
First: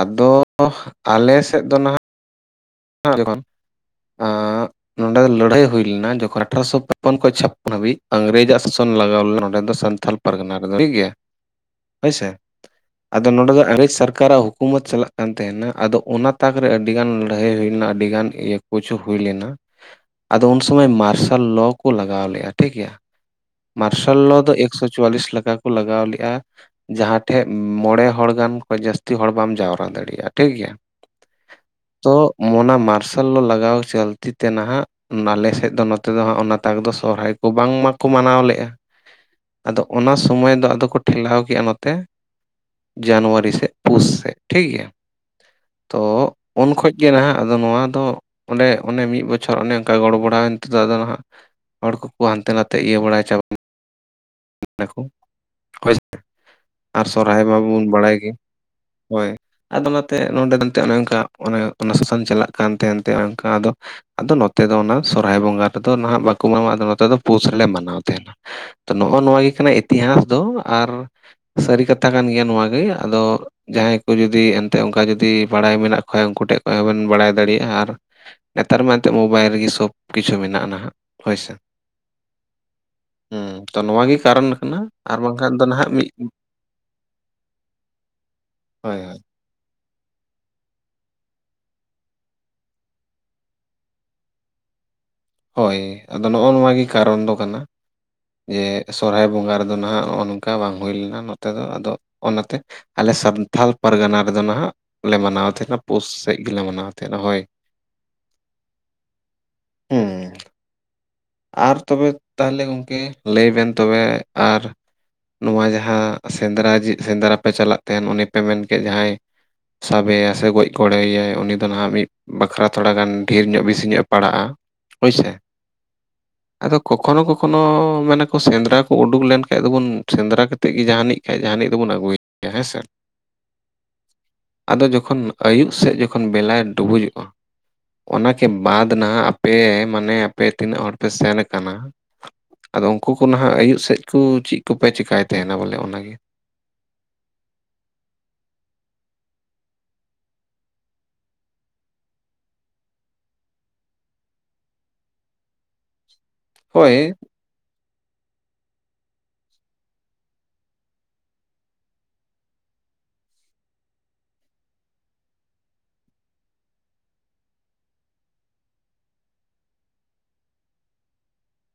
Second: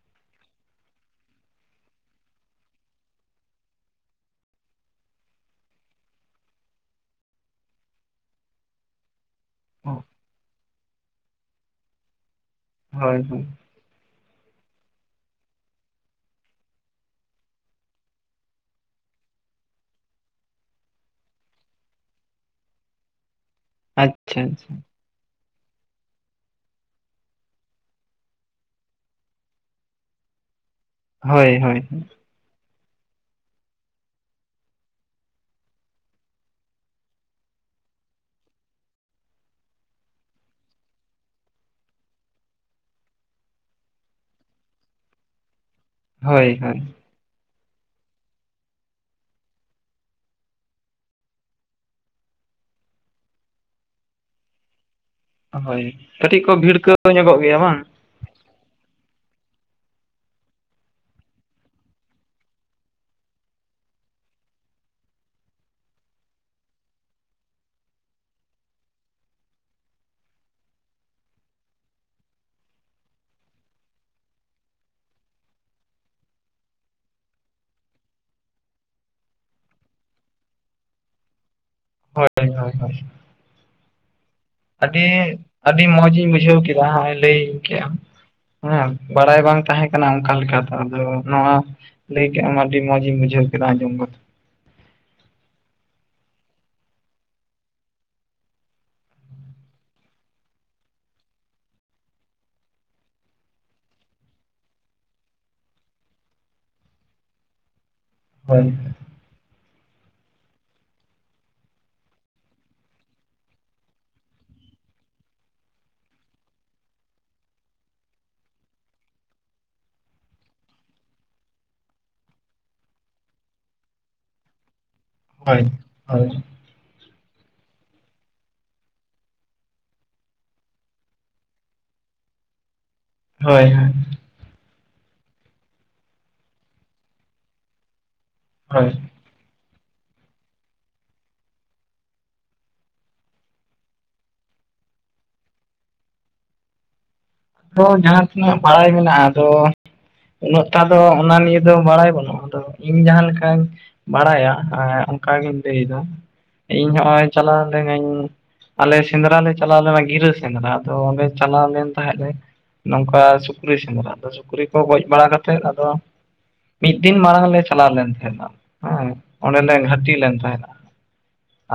ᱟᱫᱚ ᱟᱞᱮ ᱥᱮᱫ ᱫᱚ ᱱᱟᱦᱟᱸᱜ [inaudible] ᱟᱸᱻ ᱱᱚᱸᱰᱮ ᱞᱟᱹᱲᱦᱟᱹᱭ ᱦᱩᱭ ᱞᱮᱱᱟ ᱡᱚᱠᱷᱚᱱ ᱟᱴᱷᱚᱥᱚ [unintelligible] ᱠᱷᱚᱱ ᱪᱷᱟᱯᱟᱱ ᱦᱟᱹᱵᱤᱡ ᱤᱝᱨᱮᱡᱟᱜ ᱥᱟᱥᱚᱱ ᱞᱟᱜᱟᱣ ᱞᱮᱱᱟ ᱥᱟᱱᱛᱷᱟᱞ ᱯᱟᱨᱜᱟᱱᱟ ᱴᱷᱤᱠ ᱜᱮᱭᱟ ᱦᱟᱹᱭᱥᱮ ᱦᱳᱭ ᱟᱫᱚ ᱦᱳᱭ ᱱᱚᱰᱮ ᱫᱚ [unintelligible] ᱠᱟᱨᱟᱜ ᱦᱩᱠᱩᱢᱚᱛ ᱪᱟᱞᱟᱜ ᱠᱟᱱ ᱛᱟᱦᱮᱱᱟ ᱟᱫᱚ ᱚᱱᱟ ᱛᱟᱠ ᱨᱮ ᱟᱹᱰᱤ ᱜᱟᱱ ᱞᱟᱹᱲᱦᱟᱹᱭ ᱦᱩᱭᱱᱟ ᱟᱹᱰᱤ ᱜᱟᱱ ᱤᱭᱟᱹ ᱠᱚᱪᱩ ᱦᱩᱭ ᱞᱮᱱᱟ᱾ ᱟᱫᱚ ᱩᱱ ᱥᱚᱢᱚᱭ ᱢᱟᱨᱥᱟᱞ ᱞᱚ ᱠᱚ ᱞᱟᱜᱟᱣ ᱞᱮᱜᱼᱟ ᱴᱷᱤᱠ ᱜᱮᱭᱟ᱾ ᱢᱟᱨᱥᱟᱞ ᱞᱚ ᱟᱪᱪᱷᱟ ᱫᱚ ᱟᱪᱪᱷᱟ ᱮᱠᱥᱚ ᱪᱩᱣᱟᱞᱤᱥ ᱞᱮᱠᱟ ᱠᱚ ᱞᱟᱜᱟᱣ ᱞᱮᱜᱼᱟ᱾ ᱡᱟᱦᱟᱸ ᱴᱷᱮᱜ ᱢᱚᱬᱮ ᱦᱚᱲ ᱜᱟᱱ ᱠᱷᱚᱱ ᱡᱟᱹᱥᱛᱤ ᱦᱚᱲ ᱵᱟᱢ ᱡᱟᱣᱨᱟ ᱫᱟᱲᱮᱜᱼᱟ ᱴᱷᱤᱠ ᱜᱮᱭᱟ᱾ ᱦᱳᱭ ᱦᱳᱭ ᱚᱜ ᱢᱟᱨᱥᱟᱞ ᱞᱚ ᱞᱟᱜᱟᱣ ᱪᱟᱹᱞᱛᱤ ᱛᱮ ᱱᱟᱦᱟᱜ ᱱᱟᱞᱮ ᱥᱮᱜ ᱫᱚ ᱱᱚᱛᱮ ᱫᱚ ᱦᱟᱸᱜ ᱚᱱᱟ ᱛᱟᱠ ᱫᱚ ᱥᱚᱦᱨᱟᱭ ᱠᱚ ᱵᱟᱝ ᱢᱟᱠᱚ ᱢᱟᱱᱟᱣ ᱞᱮᱜᱼᱟ᱾ ᱟᱫᱚ ᱚᱱᱟ ᱥᱚᱢᱚᱭ ᱫᱚ ᱟᱫᱚ ᱠᱚ ᱴᱷᱮᱞᱟᱣ ᱠᱮᱜᱼᱟ ᱱᱚᱛᱮ᱾ ᱡᱟᱱᱣᱟᱨᱤ ᱥᱮᱜ ᱯᱩᱥ ᱥᱮᱜ ᱴᱷᱤᱠ ᱜᱮᱭᱟ᱾ ᱛᱚ ᱦᱳᱭ ᱩᱱ ᱦᱳᱭ ᱠᱷᱚᱡ ᱜᱮ ᱱᱟᱦᱟᱜ ᱟᱫᱚ ᱱᱚᱣᱟ ᱫᱚ ᱚᱸᱰᱮ ᱚᱱᱮ ᱢᱤᱫ ᱵᱚᱪᱷᱚᱨ ᱚᱱᱮ ᱚᱱᱠᱟ ᱜᱚᱲ ᱵᱚᱲᱟᱣᱮᱱ ᱛᱮᱫᱚ ᱟᱫᱚ ᱱᱟᱦᱟᱜ ᱦᱚᱲ ᱠᱚᱠᱚ ᱦᱟᱱᱛᱮ ᱱᱟᱛᱮ ᱜᱤᱭᱟᱹ ᱵᱟᱲᱟᱭ ᱪᱟᱵᱟ ᱫᱟᱠᱚ ᱦᱳᱭ ᱠᱟᱹᱴᱤᱡ ᱠᱚ ᱵᱷᱤᱲᱠᱟᱹᱣ ᱥᱮ ᱧᱚᱜᱚᱜ ᱥᱚᱨᱦᱟᱭ ᱢᱟ ᱜᱮᱭᱟ ᱵᱟᱝ ᱵᱩᱱ ᱵᱟᱲᱟᱭ ᱜᱮ ᱦᱳᱭ᱾ ᱟᱫᱚ ᱚᱱᱟᱛᱮ ᱱᱚᱸᱰᱮ ᱱᱟᱛᱮ ᱚᱱᱮ ᱚᱱᱠᱟ ᱚᱱᱮ ᱚᱱᱚ ᱥᱩᱥᱟᱱ ᱪᱟᱞᱟᱜ ᱠᱟᱱ ᱛᱮ ᱚᱱᱮ ᱚᱱᱠᱟ ᱟᱫᱚ ᱟᱫᱚ ᱱᱚᱛᱮ ᱫᱚ ᱚᱱᱟ ᱥᱚᱨᱦᱟᱭ ᱵᱚᱸᱜᱟ ᱨᱮᱫᱚ ᱱᱟᱦᱟᱜ ᱵᱟᱠᱚ ᱢᱟᱱᱟᱣᱟ ᱟᱫᱚ ᱱᱚᱛᱮ ᱫᱚ ᱯᱩᱥ ᱨᱮᱞᱮ ᱢᱟᱱᱟᱣ ᱛᱟᱦᱮᱱᱟ᱾ ᱱᱚᱜᱼᱚ ᱱᱚᱣᱟ ᱜᱮ ᱠᱟᱱᱟ ᱤᱛᱤᱦᱟᱥ ᱫᱚ ᱟᱨ ᱥᱟᱹᱨᱤ ᱠᱟᱛᱷᱟ ᱠᱟᱱ ᱜᱮᱭᱟ ᱱᱚᱣᱟ ᱜᱮ ᱟᱫᱚ ᱡᱟᱦᱟᱸᱭ ᱠᱚ ᱡᱩᱫᱤ ᱮᱱᱛᱮ ᱚᱱᱠᱟ ᱡᱩᱫᱤ ᱵᱟᱲᱟᱭ ᱢᱮᱱᱟᱜ ᱠᱷᱚᱭ ᱩᱱᱠᱩ ᱴᱷᱮᱱ ᱠᱚ ᱦᱚᱸᱵᱤᱱ ᱵᱟᱲᱟᱭ ᱫᱟᱲᱮᱭᱟᱜᱼᱟ, ᱟᱨ ᱱᱮᱛᱟᱨ ᱢᱟ ᱮᱱᱛᱮᱜ ᱢᱳᱵᱟᱭᱤᱞ ᱨᱮᱜᱮ ᱥᱚᱵᱽ ᱠᱤᱪᱷᱩ ᱢᱮᱱᱟᱜᱼᱟ ᱱᱟᱦᱟᱜ ᱦᱳᱭ ᱥᱮ᱾ ᱦᱳᱭ ᱦᱳᱭ ᱦᱳᱭ ᱦᱩᱸ ᱛᱚ ᱱᱚᱣᱟ ᱜᱮ ᱠᱟᱨᱚᱱ ᱠᱟᱱᱟ ᱟᱹᱰᱤ ᱟᱨ ᱵᱟᱝᱠᱷᱟᱱ ᱫᱚ ᱟᱹᱰᱤ ᱱᱟᱦᱟᱜ ᱢᱤᱫ ᱢᱚᱡᱤᱧ ᱵᱩᱡᱷᱟᱹᱣ ᱠᱮᱫᱟ ᱦᱮᱸᱜᱼᱮ ᱞᱟᱹᱭ ᱠᱮᱜᱼᱟᱢ᱾ ᱦᱮᱸ ᱦᱳᱭ ᱦᱳᱭ ᱵᱟᱲᱟᱭ ᱵᱟᱝ ᱛᱟᱦᱮᱸ ᱠᱟᱱᱟ ᱚᱱᱠᱟ ᱞᱮᱠᱟ ᱫᱚ ᱟᱫᱚ ᱱᱚᱣᱟ ᱞᱟᱹᱭ ᱠᱮᱜᱼᱟᱢ ᱟᱹᱰᱤ ᱢᱚᱸᱡᱽ ᱤᱧ ᱵᱩᱡᱷᱟᱹᱣ ᱠᱮᱫᱟ ᱟᱸᱡᱚᱢ ᱠᱟᱛᱮ᱾ ᱦᱳᱭ ᱟᱫᱚ ᱱᱚᱜᱼ ᱱᱚᱣᱟ ᱜᱮ ᱠᱟᱨᱚᱱ ᱫᱚ ᱠᱟᱱᱟ᱾ ᱡᱮ ᱥᱚᱦᱚᱨᱟᱭ ᱵᱚᱸᱜᱟ ᱨᱮᱫᱚ ᱱᱟᱦᱟᱜ ᱱᱚᱜᱼᱚ ᱱᱚᱝᱠᱟ ᱵᱟᱝ ᱦᱩᱭ ᱞᱮᱱᱟ ᱱᱚᱛᱮ ᱫᱚ ᱟᱫᱚ ᱚᱱᱟᱛᱮ ᱟᱞᱮ ᱥᱟᱱᱛᱷᱟᱞ ᱯᱟᱨᱜᱟᱱᱟ ᱨᱮᱫᱚ ᱱᱟᱦᱟᱜ ᱞᱮ ᱢᱟᱱᱟᱣ ᱛᱟᱦᱮᱱᱟ ᱯᱩᱥ ᱥᱮᱫ ᱜᱮᱞᱮ ᱢᱟᱱᱟᱣ ᱛᱟᱦᱮᱱᱟ ᱦᱳᱭ᱾ ᱦᱳᱭ ᱦᱩᱸ ᱟᱨ ᱛᱚᱵᱮ ᱛᱟᱦᱞᱮ ᱜᱚᱢᱠᱮ ᱞᱟᱹᱭ ᱵᱮᱱ ᱛᱚᱵᱮ ᱟᱨ ᱱᱚᱣᱟ ᱡᱟᱦᱟᱸ ᱥᱮᱸᱱᱫᱽᱨᱟ ᱡᱮ ᱥᱮᱸᱱᱫᱽᱨᱟ ᱯᱮ ᱪᱟᱞᱟᱜ ᱛᱟᱦᱮᱱ ᱩᱱᱤ ᱯᱮ ᱢᱮᱱᱠᱮᱫ ᱡᱟᱦᱟᱸᱭ ᱥᱟᱵᱮᱭᱟ ᱥᱮ ᱜᱚᱡ ᱜᱽᱚᱲᱚᱭᱟᱭ ᱩᱱᱤ ᱫᱚ ᱱᱟᱦᱟᱜ ᱢᱤᱫ ᱵᱟᱠᱷᱨᱟ ᱛᱷᱚᱲᱟ ᱜᱟᱱ ᱰᱷᱮᱨ ᱧᱚᱜ ᱵᱮᱥᱤ ᱧᱚᱜ ᱮ ᱯᱟᱲᱟᱜᱼᱟ ᱦᱳᱭᱥᱮ᱾ ᱦᱳᱭ ᱦᱳᱭ ᱟᱫᱚ ᱠᱚᱠᱷᱚᱱᱚ ᱠᱚᱠᱷᱚᱱᱚ ᱢᱮᱱᱟ ᱠᱚ ᱥᱮᱸᱱᱫᱽᱨᱟ ᱠᱚ ᱩᱰᱩᱝ ᱞᱮᱱᱠᱷᱟᱡ ᱫᱚᱵᱚᱱ ᱥᱮᱸᱱᱫᱽᱨᱟ ᱠᱟ ᱛᱮᱜ ᱜᱮ ᱡᱟᱦᱟᱱᱤᱡ ᱠᱷᱟᱡ ᱡᱟᱦᱟᱱᱤᱡ ᱫᱚᱵᱚᱱ ᱟᱹᱜᱩᱭᱮᱭᱟ ᱦᱮᱸ ᱥᱮ᱾ ᱦᱳᱭ ᱦᱳᱭ ᱟᱫᱚ ᱡᱚᱠᱷᱚᱱ ᱟᱹᱭᱩᱵ ᱥᱮᱫ ᱡᱚᱠᱷᱚᱱ ᱵᱮᱞᱟᱭ ᱰᱩᱵᱩᱡᱚᱜᱼᱟ᱾ ᱚᱱᱟᱠᱮ ᱦᱳᱭ ᱵᱟᱸᱫ ᱱᱟᱦᱟᱜ ᱟᱯᱮ ᱢᱟᱱᱮ ᱟᱯᱮ ᱛᱤᱱᱟᱹᱜ ᱦᱚᱲ ᱯᱮ ᱥᱮᱱ ᱠᱟᱱᱟ᱾ ᱟᱫᱚ ᱩᱱᱠᱩ ᱠᱚ ᱱᱟᱦᱜ ᱟᱹᱭᱩᱵ ᱥᱮᱫ ᱠᱚ ᱪᱮᱫ ᱠᱚᱯᱮ ᱪᱮᱠᱟᱭ ᱛᱟᱦᱮᱱᱟ ᱵᱚᱞᱮ ᱚᱱᱟᱜᱮ? ᱦᱚᱸ ᱡᱟᱦᱟᱸ ᱛᱤᱱᱟᱹᱜ ᱵᱟᱲᱟᱭ ᱢᱮᱱᱟᱜᱼᱟ ᱟᱫᱚ ᱩᱱᱟᱹᱜ ᱴᱟ ᱫᱚ ᱚᱱᱟ ᱱᱤᱭᱮ ᱫᱚ ᱵᱟᱲᱟᱭ ᱵᱟᱹᱱᱩᱜᱼᱟ ᱟᱫᱚ ᱤᱧ ᱡᱟᱦᱟᱸ ᱞᱮᱠᱟᱧ ᱵᱟᱲᱟᱭᱟ ᱮᱸ ᱚᱝᱠᱟ ᱜᱤᱧ ᱞᱟᱹᱭᱫᱟ ᱤᱧ ᱦᱳᱭ ᱦᱚᱸᱜᱼᱚᱭ ᱪᱟᱞᱟᱣ ᱞᱤᱱᱟᱹᱧ ᱟᱞᱮ ᱥᱮᱸᱱᱫᱽᱨᱟ ᱞᱮ ᱪᱟᱞᱟᱣ ᱞᱮᱱᱟ ᱜᱤᱨᱟᱹ ᱥᱮᱸᱱᱫᱽᱨᱟ ᱟᱫᱚ ᱚᱸᱰᱮ ᱪᱟᱞᱟᱣ ᱞᱮᱱ ᱛᱟᱦᱮᱸᱜ ᱞᱮ ᱱᱚᱝᱠᱟ ᱥᱩᱠᱨᱤ ᱥᱮᱸᱱᱫᱽᱨᱟ ᱟᱫᱚ ᱥᱩᱠᱨᱤ ᱠᱚ ᱜᱚᱡ ᱵᱟᱲᱟ ᱠᱟᱛᱮᱫ ᱟᱫᱚ ᱢᱤᱫ ᱫᱤᱱ ᱢᱟᱲᱟᱝ ᱞᱮ ᱪᱟᱞᱟᱣ ᱞᱮᱱ ᱛᱟᱦᱮᱸᱱᱟ ᱦᱮᱸ ᱚᱸᱰᱮ ᱞᱮ ᱜᱷᱟᱴᱤ ᱞᱮᱱ ᱛᱟᱦᱮᱸᱱᱟ᱾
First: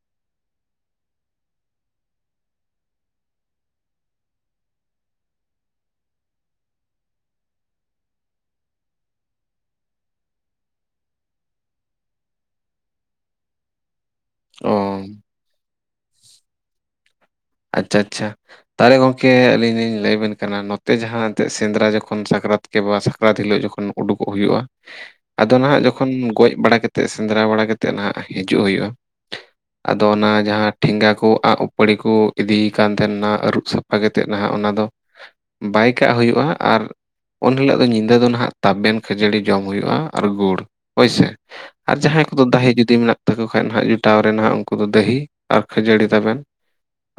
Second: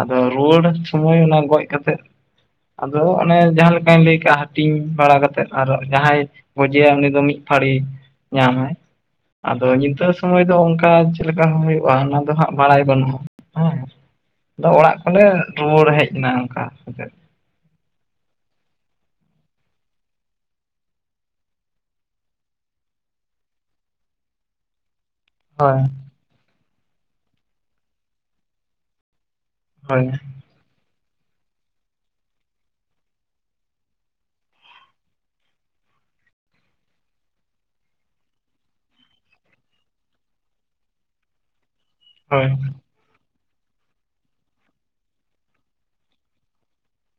ᱟᱫᱚ ᱨᱩᱣᱟᱹᱲ ᱥᱚᱢᱚᱭ ᱚᱱᱟ ᱜᱚᱡ ᱠᱟᱛᱮᱜ ᱟᱫᱚ ᱚᱱᱮ ᱡᱟᱦᱟᱸ ᱞᱮᱠᱟᱧ ᱞᱟᱹᱭ ᱠᱟᱜᱼᱟ ᱦᱟᱹᱴᱤᱧ ᱵᱟᱲᱟ ᱠᱟᱛᱮᱫ ᱟᱨᱚ ᱡᱟᱦᱟᱸᱭ ᱜᱚᱡᱮᱭᱟᱭ ᱩᱱᱤ ᱫᱚ ᱢᱤᱫ ᱯᱷᱟᱹᱲᱤ ᱧᱟᱢᱟᱭ᱾ ᱟᱫᱚ ᱧᱤᱫᱟᱹ ᱥᱚᱢᱚᱭ ᱫᱚ ᱚᱝᱠᱟ ᱪᱮᱫ ᱞᱮᱠᱟ ᱦᱩᱭᱩᱜᱼᱟ ᱚᱱᱟ ᱫᱚ ᱦᱟᱸᱜ ᱵᱟᱲᱟᱭ ᱵᱟᱹᱱᱩᱜᱼᱟ᱾ ᱦᱮᱸ ᱟᱫᱚ ᱚ ᱚᱲᱟᱜ ᱠᱚᱞᱮ ᱨᱩᱣᱟᱹᱲ ᱦᱮᱡ ᱮᱱᱟ ᱚᱝᱠᱟ ᱠᱟᱛᱮᱫ᱾ ᱟᱪᱪᱷᱟ ᱟᱪᱪᱷᱟ ᱛᱟᱦᱚᱞᱮ ᱜᱚᱢᱠᱮ ᱟᱹᱞᱤᱧ ᱞᱤᱧ ᱞᱟᱹᱭ ᱟᱵᱮᱱ ᱠᱟᱱᱟ ᱱᱚᱛᱮ ᱡᱟᱦᱟᱸ ᱱᱤᱛᱟᱜ ᱥᱮᱸᱱᱫᱽᱨᱟ ᱡᱚᱠᱷᱚᱱ ᱥᱟᱠᱨᱟᱛ ᱠᱮ ᱵᱟ ᱥᱟᱠᱨᱟᱛ ᱦᱤᱞᱳᱜ ᱡᱚᱠᱷᱚᱱ ᱩᱰᱩᱠᱚᱜ ᱦᱩᱭᱩᱜᱼᱟ ᱾ [inaudible] ᱟᱫᱚ ᱱᱟᱦᱟᱜ ᱡᱚᱠᱷᱚᱱ ᱜᱚᱡ ᱵᱟᱲᱟ ᱠᱟᱛᱮ ᱥᱮᱸᱱᱫᱽᱨᱟ ᱵᱟᱲᱟ ᱠᱟᱛᱮᱜ ᱱᱟᱜ ᱦᱤᱡᱩᱜ ᱦᱩᱭᱩᱜᱼᱟ, ᱦᱳᱭ ᱟᱫᱚ ᱚᱱᱟ ᱡᱟᱦᱟᱸ ᱴᱷᱮᱸᱜᱟ ᱠᱚ ᱟᱸᱜ, ᱩᱯᱟᱹᱲᱤ ᱠᱚ ᱤᱫᱤᱭ ᱠᱟᱱ ᱛᱟᱦᱮᱱᱟ ᱟᱹᱨᱩᱵ ᱥᱟᱯᱷᱟ ᱠᱟᱛᱮᱫ ᱱᱟᱦᱟᱜ ᱚᱱᱟ ᱫᱚ ᱵᱟᱭ ᱠᱟᱜ ᱦᱩᱭᱩᱜᱼᱟ, ᱟᱨ ᱩᱱ ᱦᱤᱞᱳᱜ ᱫᱚ ᱧᱤᱫᱟᱹ ᱫᱚ ᱦᱟᱸᱜ ᱛᱟᱵᱮᱱ ᱠᱷᱟᱹᱡᱟᱹᱲᱤ ᱡᱚᱢ ᱦᱩᱭᱩᱜᱼᱟ ᱟᱨ ᱜᱩᱲ ᱦᱳᱭᱥᱮ ᱾ ᱟᱨ ᱡᱟᱦᱟᱸᱭ ᱠᱚᱫᱚ ᱦᱳᱭ ᱫᱟᱹᱦᱤ ᱡᱩᱫᱤ ᱢᱮᱱᱟᱜ ᱛᱟᱠᱚ ᱠᱷᱟᱡ ᱱᱟᱦᱟᱜ ᱡᱚᱴᱟᱣ ᱨᱮᱱᱟᱜ ᱩᱱᱠᱩ ᱫᱚ ᱫᱟᱹᱦᱤ ᱟᱨ ᱠᱷᱟᱹᱡᱟᱹᱲᱤ ᱛᱟᱵᱮᱱ ᱾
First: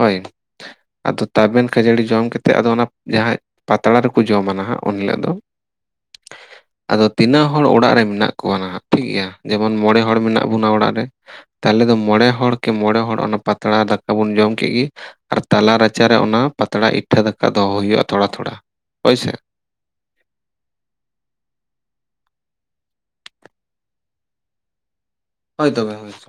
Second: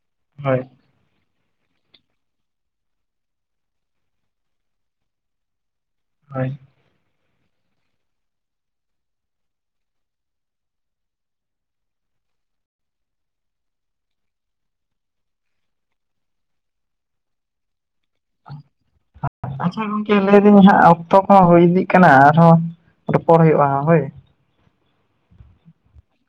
ᱦᱳᱭ ᱾ ᱦᱳᱭ ᱾ ᱟᱫᱚ ᱛᱟᱵᱮᱱ ᱠᱷᱟᱹᱡᱟᱹᱲᱤ ᱡᱚᱢ ᱠᱟᱛᱮᱫ ᱟᱫᱚ ᱚᱱᱟ ᱡᱟᱦᱟᱸ ᱯᱟᱛᱲᱟ ᱨᱮᱠᱚ ᱡᱚᱢᱟ ᱱᱟᱦᱟᱸᱜ ᱩᱱ ᱦᱤᱞᱳᱜ ᱫᱚ ᱾ ᱦᱳᱭ ᱾ ᱟᱫᱚ ᱛᱤᱱᱟᱹᱜ ᱦᱚᱲ ᱚᱲᱟᱜ ᱨᱮ ᱢᱮᱱᱟᱜ ᱠᱚᱣᱟ ᱱᱟᱦᱟᱜ ᱴᱷᱤᱠᱜᱮᱭᱟ, ᱡᱮᱢᱚᱱ ᱢᱚᱬᱮ ᱦᱚᱲ ᱢᱮᱱᱟᱜ ᱵᱚᱱᱟ ᱚᱲᱟᱜ ᱨᱮ ᱾ ᱛᱟᱦᱚᱞᱮ ᱫᱚ ᱢᱚᱸᱬᱮ ᱦᱚᱲ ᱠᱮ ᱢᱚᱸᱬᱮ ᱦᱚᱲ ᱚᱱᱟ ᱯᱟᱛᱟᱲᱟ ᱫᱟᱠᱟ ᱵᱚᱱ ᱡᱚᱢ ᱠᱮᱜ-ᱜᱮ ᱟᱨ ᱛᱟᱞᱟ ᱨᱟᱪᱟᱨᱮ ᱚᱱᱟ ᱯᱟᱛᱟᱲᱟ ᱤᱴᱷᱟᱹ ᱫᱟᱠᱟ ᱫᱚᱦᱚᱸ ᱦᱩᱭᱩᱜᱼᱟ ᱛᱷᱚᱲᱟ ᱛᱷᱚᱲᱟ ᱦᱳᱭᱥᱮ ᱾ ᱟᱪᱪᱷᱟ ᱜᱚᱢᱠᱮ ᱞᱟᱹᱭᱫᱟᱹᱧ ᱦᱟᱸᱜ ᱚᱠᱛᱚ ᱠᱚᱦᱚᱸ ᱦᱩᱭ ᱤᱫᱤᱜ ᱠᱟᱱᱟ ᱟᱨᱦᱚᱸ ᱨᱚᱯᱚᱲ ᱦᱩᱭᱩᱜᱼᱟ ᱦᱳᱭ ᱾ ᱦᱳᱭ ᱛᱚᱵᱮ ᱦᱳᱭ ᱾